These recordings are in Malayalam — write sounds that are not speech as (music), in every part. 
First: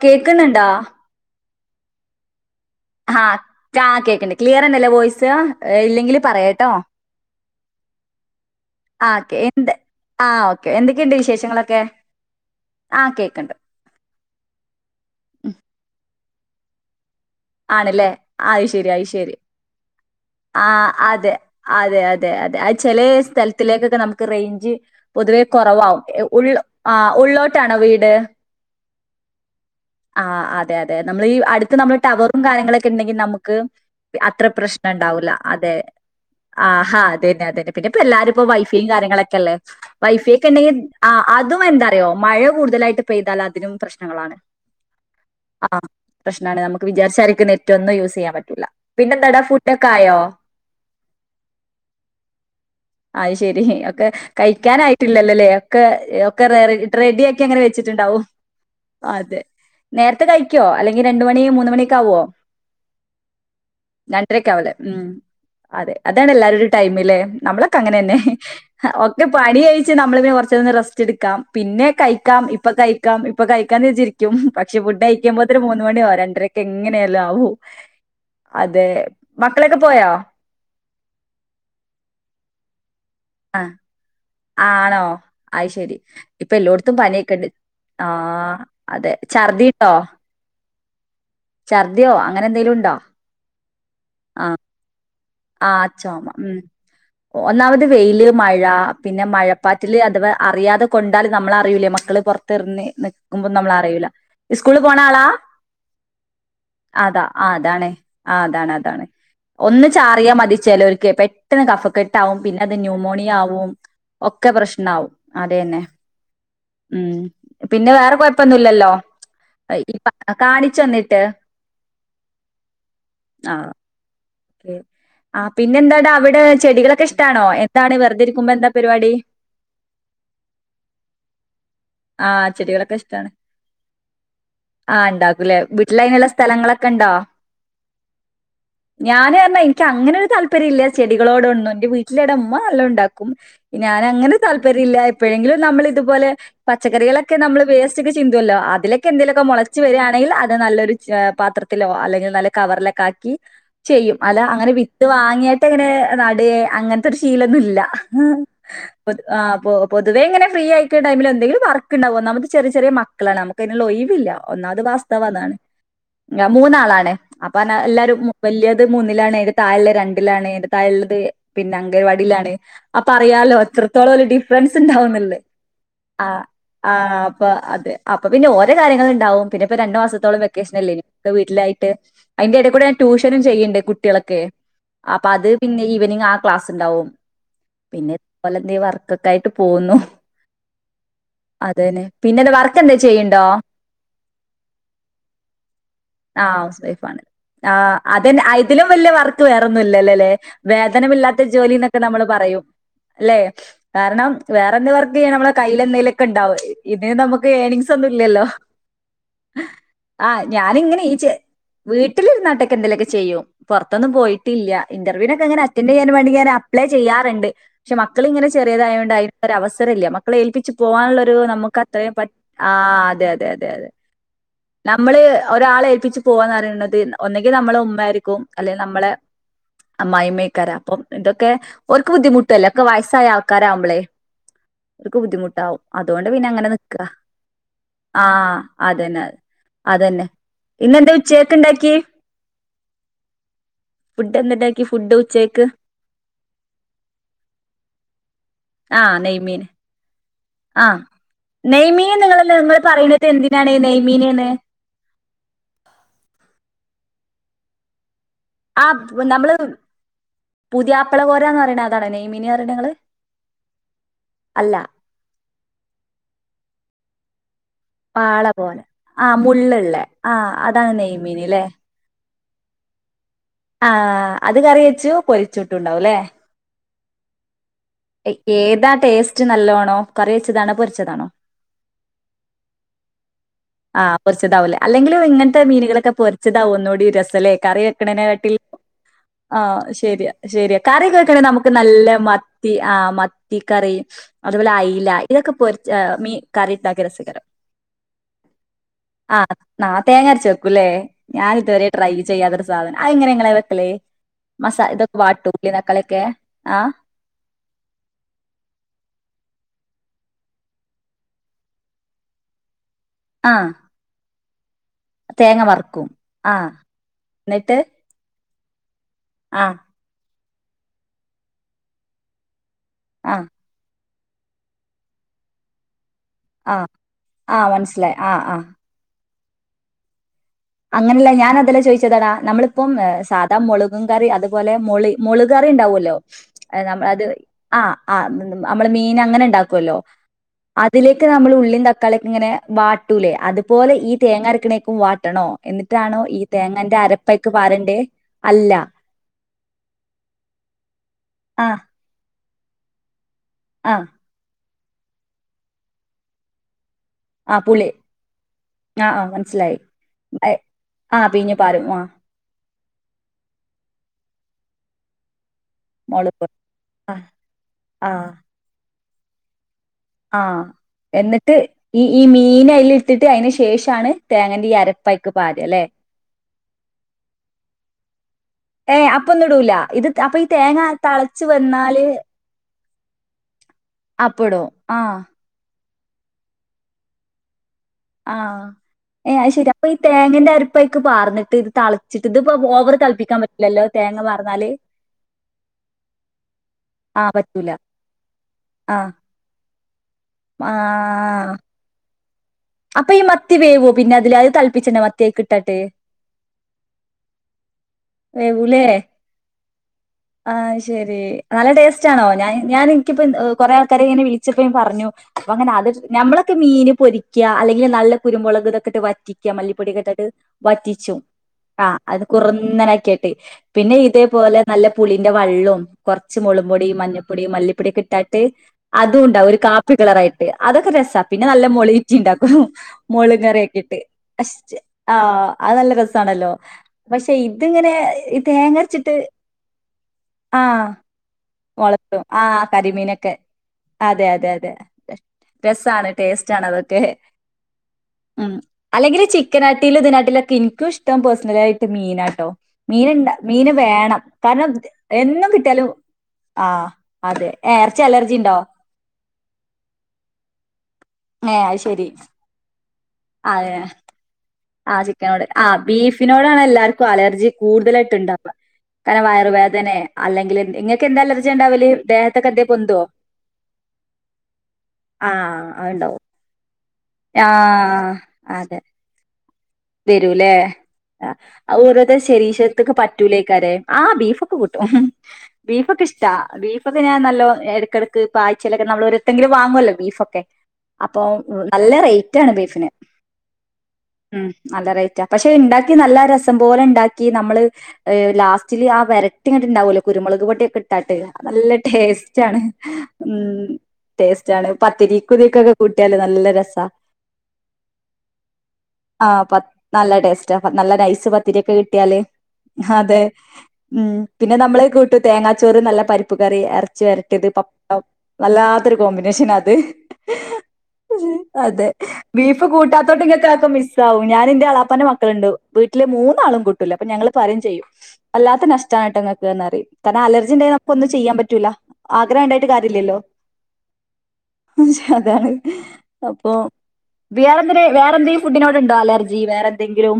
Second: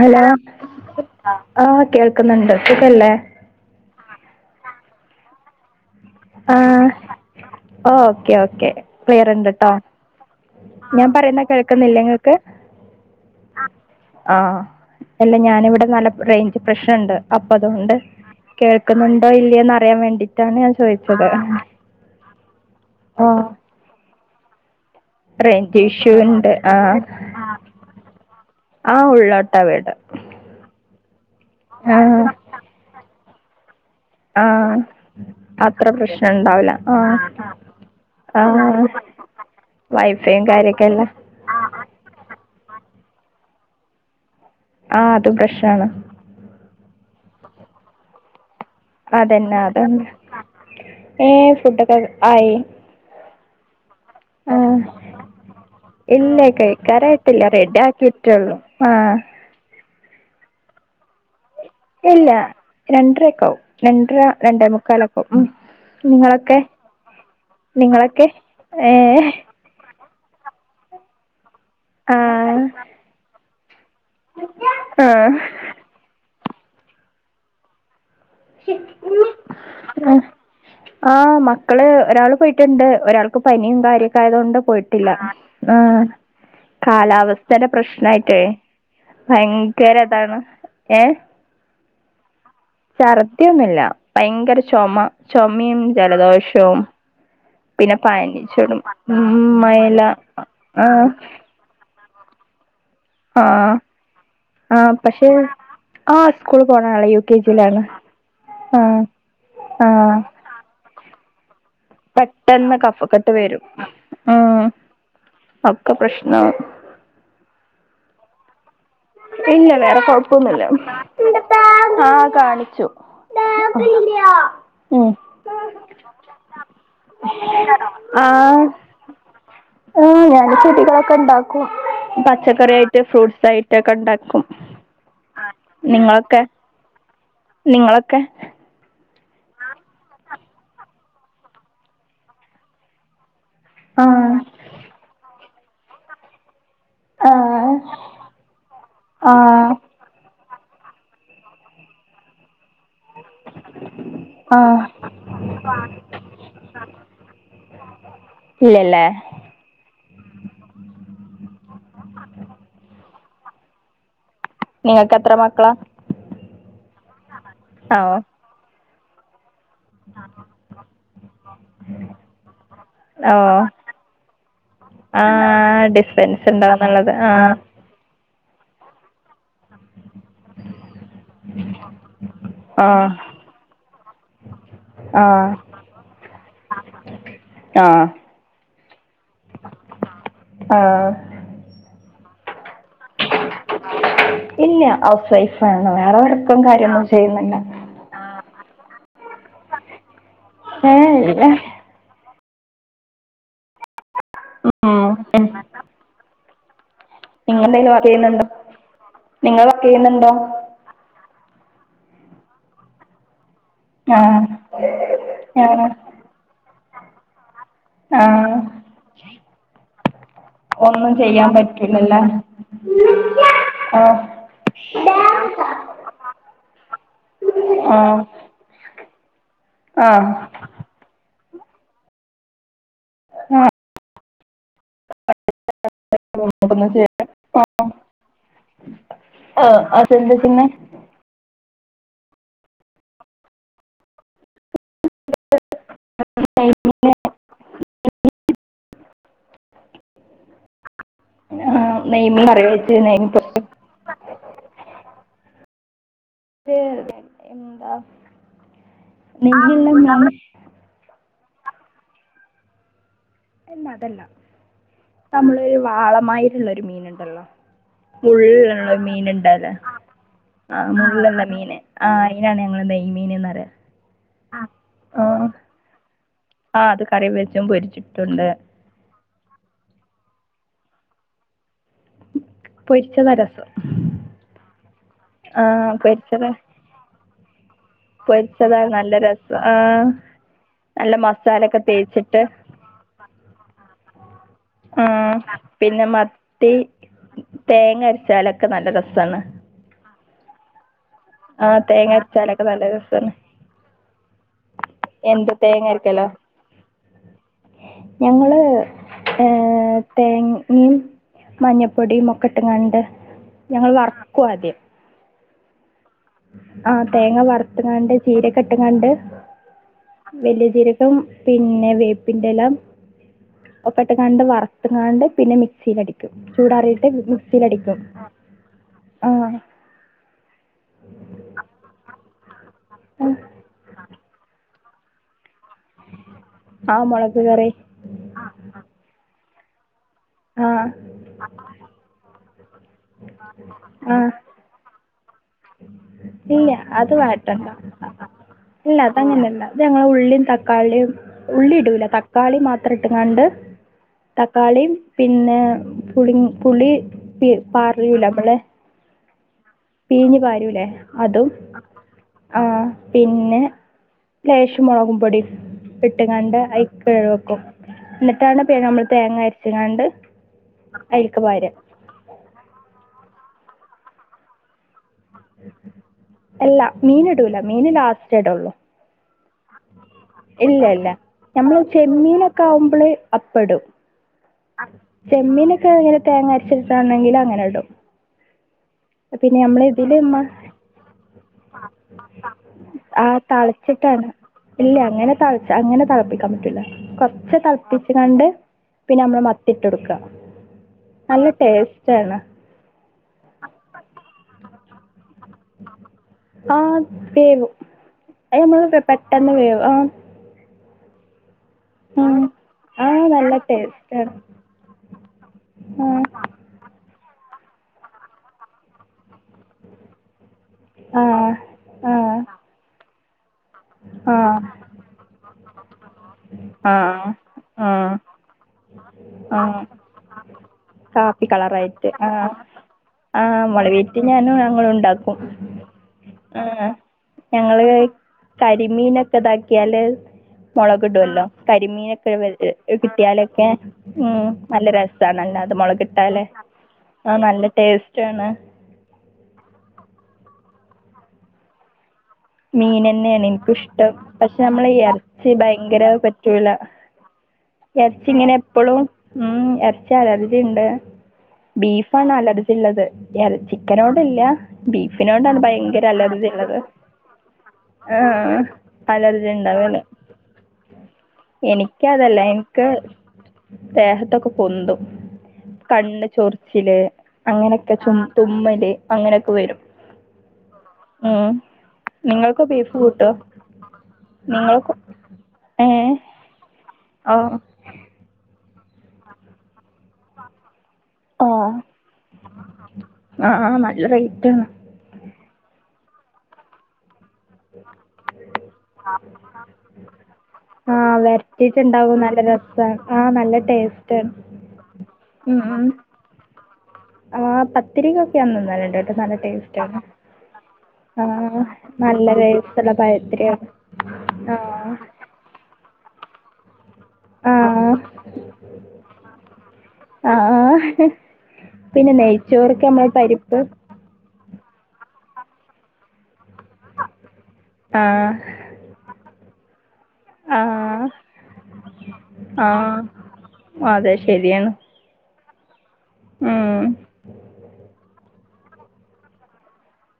ഹലോ ആഹ കേൾക്കുന്നുണ്ട് സുഖല്ലേ ആഹ ആ കേക്കണ്ടേ ക്ലിയർണ്ടല്ലോ വോയ്സ് ഇല്ലെങ്കിൽ ആ പറയാട്ടോ ഓക്കെ ഓക്കെ ആ ഓക്കെ ക്ലിയർണ്ട്ട്ടോ എന്ത് ആ ഓക്കെ. ഞാൻ പറയുന്ന കേൾക്കുന്നിലെ നിങ്ങൾക്ക് ആഹ കേക്കണ്ട് ആഹ അല്ല ഞാനിവിടെ നല്ല റേഞ്ച് പ്രശ്നമുണ്ട് അപ്പൊ അതുകൊണ്ട് ആണല്ലേ? അത് ശരി അത് കേൾക്കുന്നുണ്ടോ ശരി. ഇല്ലയന്ന് അറിയാൻ വേണ്ടിട്ടാണ് ആ ഞാൻ ചോദിച്ചത് അതെ അതെ അതെ അതെ ചില ആ സ്ഥലത്തിലേക്കൊക്കെ നമുക്ക് റേഞ്ച് പൊതുവേ റേഞ്ച് കുറവാവും ഇഷ്യൂ ഉൾ ഉണ്ട് ആ ഉള്ളോട്ടാണോ വീട് ആഹ ഉള്ളട്ട് ആ അതെ അതെ നമ്മൾ ഈ അടുത്ത് നമ്മള് ആ ടവറും കാര്യങ്ങളൊക്കെ ഉണ്ടെങ്കിൽ നമുക്ക് അത്ര ആഹ് പ്രശ്നം ഉണ്ടാവൂില്ല അതെ അത്ര പ്രശ്നം ഉണ്ടാവൂല ആഹാ ആഹ് അത തന്നെ അതെന്നെ പിന്നെ എല്ലാരും ഇപ്പോ ആഹ് വൈഫൈയും കാര്യങ്ങളൊക്കെ ല്ല വൈഫൈയും വെ കാര്യൊക്കെല്ല അതും എന്താറോ മഴ കൂടുലട്ട് പെയ്താൽ അതിനും പ്രശ്നങ്ങളാണ് ആഹ് അതും ആ പ്രശ്നാണ് പ്രശ്ന നമുക്ക് വിചാരിച്ച നെറ്റ് ഒന്നും യൂസ് ചെയ്യൻ പറ്റൂില്ല അതന്നെ അത ഏ ഫുഡൊക്കെ ആയി അത് ശരി ഒക്കെ ആഹ് കഴിക്കാനായിട്ടില്ലല്ലോല്ലേ ഒക്കെ ഇല്ല ഒക്കെ റെഡി ആക്കി അങ്ങനെ വെച്ചിട്ടുണ്ടാവും ആഹ അതെ നേരത്തെ കഴിക്കോ അല്ലെങ്കിൽ രണ്ട് മണി മൂന്ന് മണിയൊക്കെ ആാവുവോ രണ്ടരക്കും രണ്ടരരണ്ടേ ഉം മുക്കാലൊക്ക ഉ അതെ അതാണ് എല്ലാരും ഒരു ടൈമിലെ നമ്മളൊക്കെ അങ്ങനെ തന്നെ നിങ്ങളൊക്കെ ഒക്കെ പണി ഏഹ് അായി നമ്മളറ റസ്റ്റ് എടുക്കാം പിന്നെ കഴിക്കാം ഇപ്പ കഴാം ഇപ്പ കഴാന്ന് പക്ഷെ ഫുഡ് ആഹ് കഴിക്കുമ്പോത്ത മൂന്ന് മണിോ രണ്ടരക്കെ എങ്ങനെയെല്ലാം ആവും അതെ മക്കളൊക്കെ പോയോ ആ് മക്കള് ഒരാൾ പോയിട്ടുണ്ട് ഒരാൾക്ക് ആ പനിയും കാര്യക്ക ആണോ പോയിട്ടില്ല അത് ശരി ഇപ്പൊ എല്ലോടത്തും പനിയൊക്കെ ഉണ്ട് കാലാവസ്ഥ ആ പ്രശ്നായിട്ടേ അതെ ഛർദിണ്ടോ ഭയങ്കരതാണ് ഏ ഛർദിയോ അങ്ങനെ എന്തെലും ഉണ്ടോ ചർദ്യൊന്നുമില്ല ഭയങ്കര ചുമ ആഹ ചുമ ആ ഉം ഒന്നാമത് പിന്നെ വെയില് മഴ പനിച്ചിടും പിന്നെ ഉം മഴപ്പാറ്റില് മയല അഥവാ ആ അറിയാതെ കൊണ്ടാൽ നമ്മള അറിയിൂല്ലേ മക്കള് പുറത്തെറന്ന് ആ നിക്കുമ്പോ നമ്മള അറിയിൂല ആ സ്കൂളിൽ പോണാ ആളാ പക്ഷെ ആ സ്കൂള് പോണ ആളാ യു അതാ കെ ജിയിലാണ്. അതാണ് ആ അതാണ് അതാണ് ആ ഒന്ന് ചാറിയാ മതിച്ചല്ലോർക്ക് പെട്ടെന്ന് കഫക്കെട്ട ആാവും പിന്നെ അത് പെട്ടെന്ന് ന്യൂമോണിയ കഫക്കെട്ട് വരും. ആവും ഒക്കെ ഉം പ്രശ്‌നമാവും അതെ തന്നെ ഒക്കെ പ്രശ്നാവും. ഉം പിന്നെ വേറെ കൊഴപ്പൊന്നുമല്ലല്ലോ ഇല്ല വേറെ കൊഴപ്പൊന്നല്ല തന്നിട്ട് ആഹ കാണിച്ചു (inaudible) ആ ഓക്കെ ആ പിന്നെ എന്താടാ അവിടെ ചെടികളൊക്കെ ഇഷ്ടാണോ എന്താണ് വെറുതെരിക്കുമ്പോ എന്താ പരിപാടി ആ ഞാന് ചെടികളൊക്കെ ഉണ്ടാക്കും ആ പച്ചക്കറി ചെടികളൊക്കെ ആായിട്ട് ഇഷ്ടാണ് ഫ്രൂട്ട്സ് ആയിട്ട് റ്റൊക്കെ ഉണ്ടാക്കും ആഹ് ഇണ്ടാക്കൂലേ വീട്ടിലയിനുള്ള നിങ്ങളൊക്കെ സ്ഥലങ്ങളൊക്കെ നിങ്ങളൊക്കെ ഞാൻ പറഞ്ഞാ എനിക്ക് അങ്ങനെ ഒരു താല്പര്യമില്ല ചെടികളോട ഒന്നും എന്റെ വീട്ടിലേടെ ഉമ്മ നല്ലാം ഉണ്ടാക്കും ഞാാന ആഹ് അങ്ങനെ താല്പര്യം ഇല്ല എപ്പോഴെങ്കിലും നമ്മള ഇതുപോലെ പച്ചക്കറികളക്കെ നമ്മ ആഹ് വേസ്റ്റ് ഒക്കെ ചിന്തുല്ലോ അലൊക്കെ എന്തെലുമക്കെ ആഹ് മുളച്ച വരികയാണെങ്കിൽ അത് നല്ലൊരു പാത്രത്തിലോ അല്ലെങ്കിൽ നല്ല കവറിലൊക്കെ ആക്കി ചെയ്യും അല്ല അങ്ങനെ ആഹ് വിത്ത് വാങ്ങിട്ട് അങ്ങനെ നടയ അങ്ങനത്തെ ഒരു ശീലൊന്നുമല്ല ഇല്ലല്ലേ ആ പൊതുവെങ്ങനെ ഫ്രീ ആയിക്കുന്ന ടൈമിൽ എന്തെിലും വർക്ക് ഉണ്ടാകും ഒന്നാമത് ചെറിയ ചെറിയ മക്കളാണ് നമ്മ ല ഒഴവില്ല ഒന്നാമത് നിങ്ങൾക്ക് വാസ്തവ എത്ര എന്നാണ് മക്കളാ മൂന്നാളാണ് അപ്പ ആഹ് എല്ലരും വലിയത് മൂന്നിലാണ്ത് താഴ ഇല്ലത് രണ്ടിലാണ് അയിന്റെ താഴളത് പിന്നെ അംഗൻവാടിയിലാണ് അപ്പ അറിയാലോ എത്രത്തോളം ഡിഫ ആഹ ഡിഫറൻസ് ആ ഉണ്ടാന്നുള്ളത് അപ്പൊ ആഹ അത് അപ്പൊ പിന്നെ ഓരോ കാര്യങ്ങള ഉണ്ടും പിന്ന ഇപ്പ രണ്ടു മാസത്തോളം വെക്കേഷൻല്ലേനിയോ വീട്ടിലായിട്ട് അതിന്റെറെട കൂടെ ആഹ് ട്യൂഷനും ചെയ്യണ്ട് കുട്ടികളൊക്കെ അപ്പൊ അത് ആഹ് പിന്നെ ഈവനിങ് ആ ക്ലാസ് ഉണ്ടാവും ആഹ് പിന്നെ ഇപ്പൊ ഇല്ല ഈ വർക്ക്‌ ഒക്കെ ആയിട്ട് പോകുന്നു ആഹ് അതന്നെ പിന്നെ വർക്ക് എന്താ ചെയ്യണ്ടോ ഇല്ല ഹൗസ് വൈഫ് ആരുന്നു വേറെ വർക്കും കാര്യൊന്നും ചെയ്യുന്നില്ല അതെ അതിലും വലിയ വർക്ക് വേറൊന്നുമല്ലല്ലേ അല്ലേ ഏ വേതനമ ഇല്ല ഇല്ലാത്ത ജോലിന്നൊക്കെ നമ്മള് പറയും ല്ലെ കാരണം വേറെ എന്ത് ഉം. വർക്ക് ചെയ്താൽ നമ്മളെ കയ്യില എന്തേലൊക്കെ ഉണ്ടാവ ഇതിന് നമുക്ക് നിങ്ങൾ ഏണിങ്സ് എന്തെങ്കിലും വർക്ക് ഒന്നും ചെയ്യുന്നുണ്ടോ ഇല്ലല്ലോ നിങ്ങൾ വർക്ക് ചെയ്യുന്നുണ്ടോ ആഹ് ഞാനിങ്ങനെ ഈ ച വീട്ടിലിരു നാട്ടൊക്കെ എന്തേലുമൊക്കെ ചെയ്യോ പുറത്തൊന്നും ആ പോയിട്ടില്ല ഇന്റർവ്യൂനൊക്കെ അങ്ങനെ ഞാൻ അറ്റൻഡ ചെയ്യാൻ വേണ്ടി ഞൻ അപ്ലെ ചെയാറുണ്ട് പക്ഷെ ആ മക്കളിങ്ങനെ ചെറിയതായൊണ്ട് അതി ഒരു അവസരമല്ല മക്കളെ ഏൽപ്പിച്ച് ഒന്നും പോകാനുള്ളൊരു ചെയ്യാൻ നമുക്ക് അത്രയും പറ്റില്ലല്ലേ പ ആ അതെ അതെ അതെ അതെ ആ നമ്മള് ഒരാള ഏൽപ്പിച്ച് പോവാന്ന് അറിയ തിൻ ഒന്നെങ്കി ന്നമ്മളെ ആ ഉമ്മയ്രിക്കും അല്ലെങ്കി ന്നമ്മളെ ആ അമ്മായമ്മേക്കാര അപ്പം എന്തൊ ക്കെ ഓര്ക്ക് ബുദ്ധിമുട്ടല്ലേ ഒക്കെ വയസ്സായ ആ ആൾക്കാരാവുമ്പളേ ഓര്ക്ക് ബുദ്ധിമുട്ട് ണ്ടാവും അതുകൊണ്ട് പിന്നെ അങ്ങനെ നമുക്കൊന്നും നിക്കാ ചെയ്യാൻ ആ ആഹ അതന്നെ അതെ ആ, അതന്നെ അതെന്താ ചെയ്യുന്നെ? ഇന്നെന്തെ ഉച്ച ണ്ടാക്കി ഫുടെൻന്തണ്ടാ ക്കി ഫുഡ് ഉച്ചക്ക് നെയ്മ്- ആഹ ന്നെയ്മീൻ ആ ആ നെയ്മ് ന്നെയ്മീൻന്ന്ള്ളത് അറിയാം നിങ്ങള് ചേച്ചി പറയണത് നെയ്മ് ഇപ്പൊ- എന്തിനാണ് നെയ്മീന് ന്ന് ശ എന്താ ആ ത്തു ന്നമ്മ്ള് നെയ്യുള്ള മീൻ പുതിയാപ്പള കോരാന്നറയണ അതാണോന്നെയ്മീന് പറയണ് നിങ്ങള് അല്ല അതല്ല അല്ല ന്നമ്മ്ള് വാളമായിരുള്ളോരു മീനുണ്ടല്ലോ പാള പോലെ മുള്ള്ള്ള മീൻ ആഹ് ഇണ്ടല്ലോ മുള്ള്ള്ളെ ആഹ് ആ അതാണ് നെയ്മീന് മുള്ളുള്ള ല്ലേ മീന് ആ അയ്നാണ് ഞങ്ങള് ന്നെയ്മീന് ന്ന ആ അത് കറി വെച്ചു പൊരിച്ചുട്ടുണ്ടാവുല്ലേ ആഹ അത് കറി വേച്ചും പോരി എക്ക് ഏതാ ട്ടേസ്റ്റ് ന്നല്ലോണോം കറി വെച്ചതാണോ പൊരിച്ചതാണോ പൊരിച്ചതാ രസം ആഹ് പൊരിച്ചതാവും ല്ലേ അല്ലെങ്കിലും ഇങ്ങൻത്തെ ആ മീനുകളൊക്കെ പൊരിച്ചതാ പൊരിച്ചതാവും ഒന്നൂടി രസം ലെ കറി വെക്കണെനെ കാട്ടിൽ പൊരിച്ചതാ നല്ല രസം ആ ആഹ ശരിയാ ശരിയാ നല്ല കറിഒക്കെ വെക്കണേ മസാല ന്നമുക്ക് ഒക്കെ നല്ല തേച്ചിട്ട് മത്തി ആഹ മത്തി കറി അതുപോലെ ആ അയ്ല ഇതൊക്കെ പൊരിച്ച പിന്നെ മീ മത്തി കറി ഇണ്ടാക്യ രസെക്കാരം തേങ്ങ അരച്ചാലൊക്കെ നല്ല രസമാണ് ആഹ് ന്നാ തേങ്ങ അരച്ച് വെക്കൂല്ലേ ആ ഞാനിതുവരെ ട്രൈ തേങ്ങ ചെയ്യാത്തൊരു അരച്ചാലൊക്കെ നല്ല സാധനം അയ് രസമാണ് ഇങ്ങനെങ്ങള് വെക്കല്? മസാ ഇതൊക്കെ വാട്ടും എന്ത് തേങ്ങ ഉള്ളിതക്കാളിഒക്കെ അരക്കലോ ആഹ ഞങ്ങള് ഏഹ തേങ്ങയും മഞ്ഞപ്പൊടിയും ഒക്കെ ഇട്ട് ങ്ങാണ്ട് ആഹ് ഞങ്ങള് വർക്കും ആദ്യം. തേങ്ങ വർക്കും ആഹ തേങ്ങ വറുത്തുങ്ങാണ്ട് ചീരൊക്കെ ഇട്ടുങ്ങാണ്ട് ആഹ് വലിയജിരഗം പിന്നെ വേപ്പിന്റെല ആഹ ഒക്കിട്ട്ങ്ങാണ്ട് വർത്ത്ങ്ങാണ്ട് പിന്നെ മിക്സിലടിക്കും ആഹ് ചൂടാറിയിട്ട് ആഹ് മിക്സിലടിക്കും മനസ്സിലായി ആഹ് ആഹ് ആഹ അങ്ങനെല്ല ഞാനതല്ല ചോയ്ച്ചതടാ നമ്മളിപ്പം ആഹ് സാധാ മുളകും കറി അതുപോലെ മേള് മോള് കറിണ്ടാവോല്ലോ ആ നമ്മളത് മുളക് കറി ആ ആ നമ്മള് മീന് അങ്ങനെ ഇണ്ടാക്കൊല്ലോ? ആഹ് അതിലേക്ക് ന്നമ്മള് ഉള്ളി തക്കാളിയൊക്കെ ഇങ്ങനെ വാട്ടൂലേ അതുപോലെ ഈ ആഹ് തേങ്ങ അരക്കണേക്കും വാട്ടണോ? എന്നിട്ടാണോ ഈ ഇല്ല തേങ്ങന്റെ അത് അരപ്പയ്ക്ക് വാട്ടണ്ട പാരണ്ടേ അല്ല ഇല്ല അതങ്ങനെലല്ല ഇത് ഞങ്ങളെ ഉള്ളിമ് തക്ക ക്കളീം ഉള്ളി ഇടൂല തക്കാളി മാത്രം ഇട്ടുംങ്ങാണ്ട് ആ തക്കാളീം പിന്നെ പുളിങ്ങ് പുളി പി ആഹ് പുളി പാർലിയൂല ഇബടെ ആഹ് ആഹ് മനസ്സിലായി പീഞ് പാരുലെ ആഹ് അതും പിഴിഞ്ഞ് പാരും ആഹ് ആഹ പിന്നെ ലേശംമുളകും പൊടീം മോളിപ്പോ ഇട്ട്ങ്ങാണ്ട് ഐക്കെ ആഹ് ഴോക്കും എന്ന്ട്ടാണ് പി നമ്മള് തേങ്ങ അര്ച്ച്ങ്ങാണ്ട് ആഹ എന്നിട്ട് ഇ ഈ മീനയ്ലിട്ട് ട്ട് അയ്ന് ശേഷാണ് തേങ്ങന്റെ ഈ അരപ്പയ്ക്ക് പാരല്ലേ അല്ല മീനിടൂല മീന് ലാസ്റ്റേ ഇടൊള്ളു. ഏഹ് അപ്പൊ ഒന്നും ഇടൂല ഇത് അപ്പൊ ഈ ഇല്ല തേങ്ങ ല്ല തളച്ച് നമ്മള് വന്നാല് ചെമ്മീനൊക്കാവുമ്പള് അപ്പടും അപ്പടും ആഹ ക്ക്‌ അങ്ങനെ തേങ്ങരച്ചെടുത്താണെങ്കില് അങ്ങനെ ഇടും ആഹ ഏഹ് പിന്നെ ശരി നമ്മൾ അപ്പൊ ഈ ഇതിൽ തേങ്ങന്റെ അരിപ്പായിക്ക് പാർന്നിട്ട് ഇത് തിളച്ചിട്ട്ഇത് ഇപ്പൊ ഓവർ ആ തളിപ്പിക്കാൻ പറ്റില്ലല്ലോ? തേങ്ങ തളച്ചിട്ടാണ് പാർന്നാല് ഇല്ല അങ്ങനെ തിളപ്പിക്കാൻ പറ്റൂല ആഹ് കൊറച്ച് പറ്റൂല തിളപ്പിച്ചു കണ്ട് പിന്നെ നമ്മള് മത്തിഇട്ട്കൊടുക്ക. ആഹ ചന അപ്പൊ ഈ മത്തി വേവോ പിന്നെ അതില് അത് തൽപ്പിച്ചെന്നെ മത്തിയക്ക കിട്ട്. ആഹ് വേവും അ വേവൂലേ നമ്മൾ പെട്ടെന്ന് വേവും ആ ആഹ് ശരി നല്ല ടേസ്റ്റ് ആണോ ഉം. ഞാൻ ഞാൻ ആ എനിക്കിപ്പം നല്ല കൊറെേ ആൾക്കാരെ ടേസ്റ്റ് ഇങ്ങനെ ആണ് വിളിച്ചപ്പോും പറഞ്ഞു അപ്പ അങ്ങനെ അത് ആ നമ്മള മീൻ പൊരിക്കുക അല്ലെങ്കിൽ നല്ല കുരുമുളക് ഇതൊക്കെട്ട് വറ്റിക്കുക മല്ലിപ്പൊടൊക്കെട്ടായിട്ട് വറ്റിച്ചും ആ അത് കുറന്നനക്കിട്ട്. പിന്നെ ഇതേപോലെ നല്ല പുളീന്റെ വെള്ളവും കുറച്ച് ആ ആ മുളുംപൊടിയും മഞ്ഞപ്പൊടിയും ആ മല്ലിപ്പൊടിയൊക്കെ ഇട്ടാട്ട് അതും ഉണ്ടാവും ഒരു ആ കാപ്പി കളറായിട്ട് അതൊക്കെ രസമാണ് പിന്നെ കാപ്പി നല്ല മുളി കളറായിട്ട് ആ ഇണ്ടാക്കും ആ മുള വീറ്റ് ഞാനും (unintelligible) ഞങ്ങളും ആ ഉണ്ടാക്കും നല്ല രാസനല്ലോ ആഹ് പക്ഷെ ഞങ്ങള് ഇതിങ്ങനെ തേങ്ങരച്ചിട്ട് കരിമീനൊക്കെ ഇതാക്കിയാല് ആഹ് മൊളക് ഇടുല്ലോ, മുളകും കരിമീനൊക്കെ ആ കരിമീനൊക്കെ കിട്ടിയാലൊക്കെ അതെ ഉം അതെ നല്ല രസണാല്ല അത് മുളക്കിട്ടൽ നതൊക്കെ അല്ലെങ്കി ചിക്ക ഇതിനാട്ടിലൊക്കെ എനിക്ക് ഇഷ്ടം പേഴ്സണലായിട്ട് മീനാ (unintelligible) മീന്ണ്ട് മീനന്നെയാണ് മീന് എനിക്കിഷ്ടം വേണം പക്ഷെ കാരണം നമ്മള് എന്നും എറച്ചി കിട്യാലും ആ അതെ. യെർച്ചി ഉണ്ടോ ങ്ങനെപ്പോഴും ഉം എർച്ചി അലർജിണ്ട്. ഏ അത് ശരി ബീഫാണ്അലർജിള്ളത് എർ അതെ ചിക്കനോടില്ല. ആ ചിക്കനോട് ബീഫിനോടാണ് ആ ഭയങ്കര അലർജിള്ളത് ബീഫിനോടാണെല്ലാർക്കും അല അലർജി കൂടുതലായിട്ട്ഉണ്ടാക. ആഹ് കാരണം വയറ് അലർജി വേദനേ ഇണ്ടാവല് അല്ലെങ്കില് ങ്ങക്കെന്തലർജ്യാ ഉണ്ടാവല്? ദെ അല്ല എനിക്ക് ദേഹത്തൊക്കെ പൊന്തും, ആ അതുണ്ടാവും കണ്ണ് ചൊർ യും ല്ലേ ആ അങ്ങനൊക്കെ ചു തുമ്മല് അങ്ങനെ വരൂല്ലേ ആ ഒരു ദേഷ് നിങ്ങൾക്ക് ശരീശത്ത്ക്ക് ബീഫ് കിട്ടോ പറ്റൂലേക്കാരേ ആ ബീഫ് കൂട്ടും നിങ്ങൾക്ക് ഉം ഏ ബീഫൊക്കെഷ്ടാ ബീഫ് പ്പൊക്കെ ഞാൻ ആ നല്ലോ എടക്കെടക്ക് ആയ്ച്ചെലൊക്കെ നമ്മൾ ഒരുത്തെങ്കിലും വാങ്ങൊല്ലെ ബീഫൊക്കെ. അപ്പൊ ആ നല്ല റേറ്റാണ് ബീഫിന് ആ ആ നല്ല ഉം റേറ്റാണ് പഷെ ണ്ടാക്കി നല്ല രസം പോലെ ണ്ടാക്കി കി നമ്മള് ലാസ്റ്റില് ആ വരട്ടി ങ്ങട്ട്ണ്ടാവല്ലോ കുരുമുളക് പൊടിയൊക്കെ ആ ഇട്ടാട്ട് നല്ല വരട്ടിയിട്ടുണ്ടാവും ടേസ്റ്റ് നല്ല സ്റ്റാണ് രസാണ് ആ നല്ല ഉം ടേസ്റ്റാണ് പത്തിരിക് ഉം തിക്കൊക്കെ ഉം ക്കൂട്ടിയാല് നല്ല രസാ. ആ പത്തിരികൊക്കെ ആ തിന്നല്ണ്ട്. ആ പ നല്ല ടേസ്റ്റാ നല്ല ആ നൈസ് പത്തിരിക്കെ കിട്ടിയാല് നല്ല ടേസ്റ്റുള്ള അതെ പഴത്തിരിയാണ് ഉം ഉം ആ പിന്നെ നമ്മളെ കൂട്ടും തേങ്ങാച്ചോറ് നല്ല പരിപ്പ് കറിം എർ ഇറച്ചി വരറ്റൃത് ആ പ പ്പ ടംവല്ലാത്തൊരു കോമ്പിനേഷ നാത്. ആ ആ. അതെ പിന്നെ ബീഫ് നെയ്ച്ചോർക്ക് നമ്മള് കൂട്ടാത്തോ ണ്ട് പരിപ്പ് ങ്ങക്കക്കെ മിസ്സ് ഞാനെന്റെളാപ്പാന്റെ മക്കളുണ്ട്, വീട്ടില് മൂന്നാളും കൂട്ടൂല പ്പൊ ഞങ്ങള് പറയും ചെയ്യും ആ വല്ലാത്ത നഷ്ടാണ് ട്ടൊ ങ്ങക്ക് ന്നറിം. അലർജിണ്ടെങ്കി ആഹ് നമുക്കൊന്നും ചെയ്യാൻ പറ്റൂല. ആഗ്രഹണ്ടായിട്ട് ആഹ് കാര്യല്ലല്ലോ? അതെ ശരിയാണ്. അതാണ് അപ്പൊ ഉം വേറെന്ത്‌ന് വേറെന്തെലും ഫുഡിനോട് ണ്ടോ അലർജി വേറെ എന്തെങ്കിലും?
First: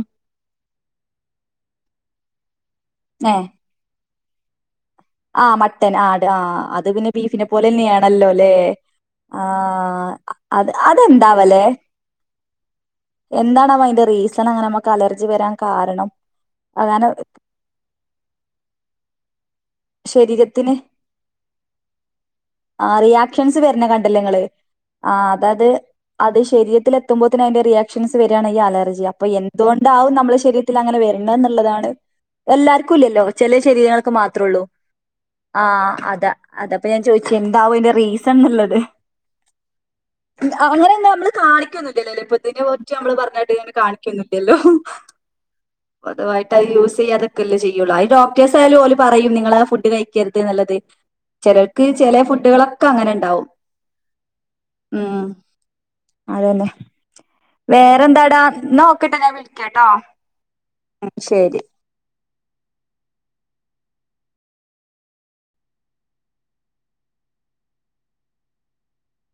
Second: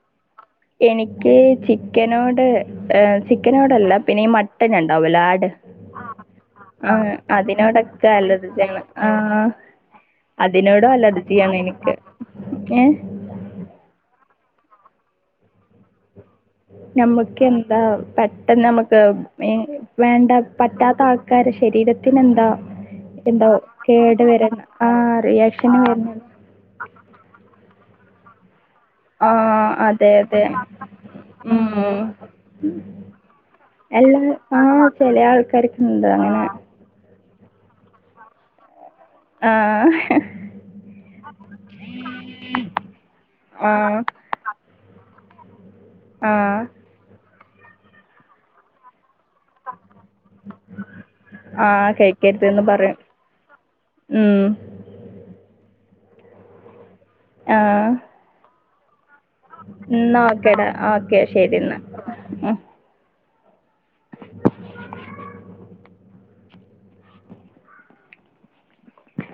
എനിക്ക് ചിക്കനോട് ചിക്കനോടല്ല പിന്നെ യീ ആ മട്ടൻ ആട് ആ അത് പിന്നെ ആഹ് ബീഫിനെ അതിനോടൊക്കെ പോലെന്നേണല്ലോ ല്ലേ, അലർജിയാണ് ആ ആഹ് ആ അത് അതിനോടും അലർജിയാണ് അതെന്താവല്ലെ? എനിക്ക് ഏഹ് എന്താണാവോ അതിൻ്റെ റീ അങ്ങനെ നമുലർജിക്കലർജി വരാൻ കാരണം. അങ്ങനെ നമ്മക്കെന്താ പെട്ടെന്ന് മ്മക്ക് ഏ വേണ്ട ശരീരത്തിന് പറ്റാത്താൾക്കാര ശരീരത്തിനെന്താ ആ റിയാക്ഷൻസ് വര്ന് കണ്ട്ല്ലേ ങ്ങള് ആ ആഹ് അതാത് റിയാക്ഷൻ വരുന്ന അത് ശരീരത്തിൽ എത്തുമ്പോത്തിനതിന്റെ റിയാ ക്ഷൻസ് വെരാണെങ്കി അലർജി അപ്പൊ ആഹ് യെന്തുകൊണ്ടാവും അതെ നമ്മളെ അതെ ശരീരത്തിലങ്ങനെ വര്ന്ന് ന്ന്ള്ളതാണ് ഉം - എല്ലാർക്കുല്ലല്ലോ? ചെലേ ശരീരങ്ങൾക്ക് എല്ലാ മാത്രേ ആ ള്ളൂ. ചെല ആ ആൾക്കാർക്കുണ്ട് അത അങ്ങനെ അതെപ്പ ഞാൻ ചോയ്ച്ച്. പെ ന്താവും അയിന്റെ റീസൺ ന്ന്ള്ളത്. ആ ഉ ആ ങ്ങള് ന്നെ മ്മള് കാണിക്കൊന്നുല്ലല്ലോ ത് പ്പ തിനുറിച്ച് നമ്മള് ആ പറഞ്ഞത് കാണിക്കൊന്നുല്ലല്ലോ? ആ പൊതുവായിട്ടവര് യൂസീ യ്യാതൊക്കെല്ലേ ചെയ്യൊള്ളൂ അത് ഡോക്ടേഴ്സായാലും ഓല് പറയും നി ഫുഡ് കഴിക്കരുത് ന്ന്ള്ളത് ആ ചെലർക്ക് ചെലേ കഴിക്കരുതെന്ന് ഫുഡോളൊക്കെ പറയും ങ്ങനെ ണ്ടാവും. ഉം അതെന്നെ. വേറെന്താടാ? നോ ന്നാ ഓക്കേടാ ഉം ഓക്കെ ശരി ശരിന്നാ.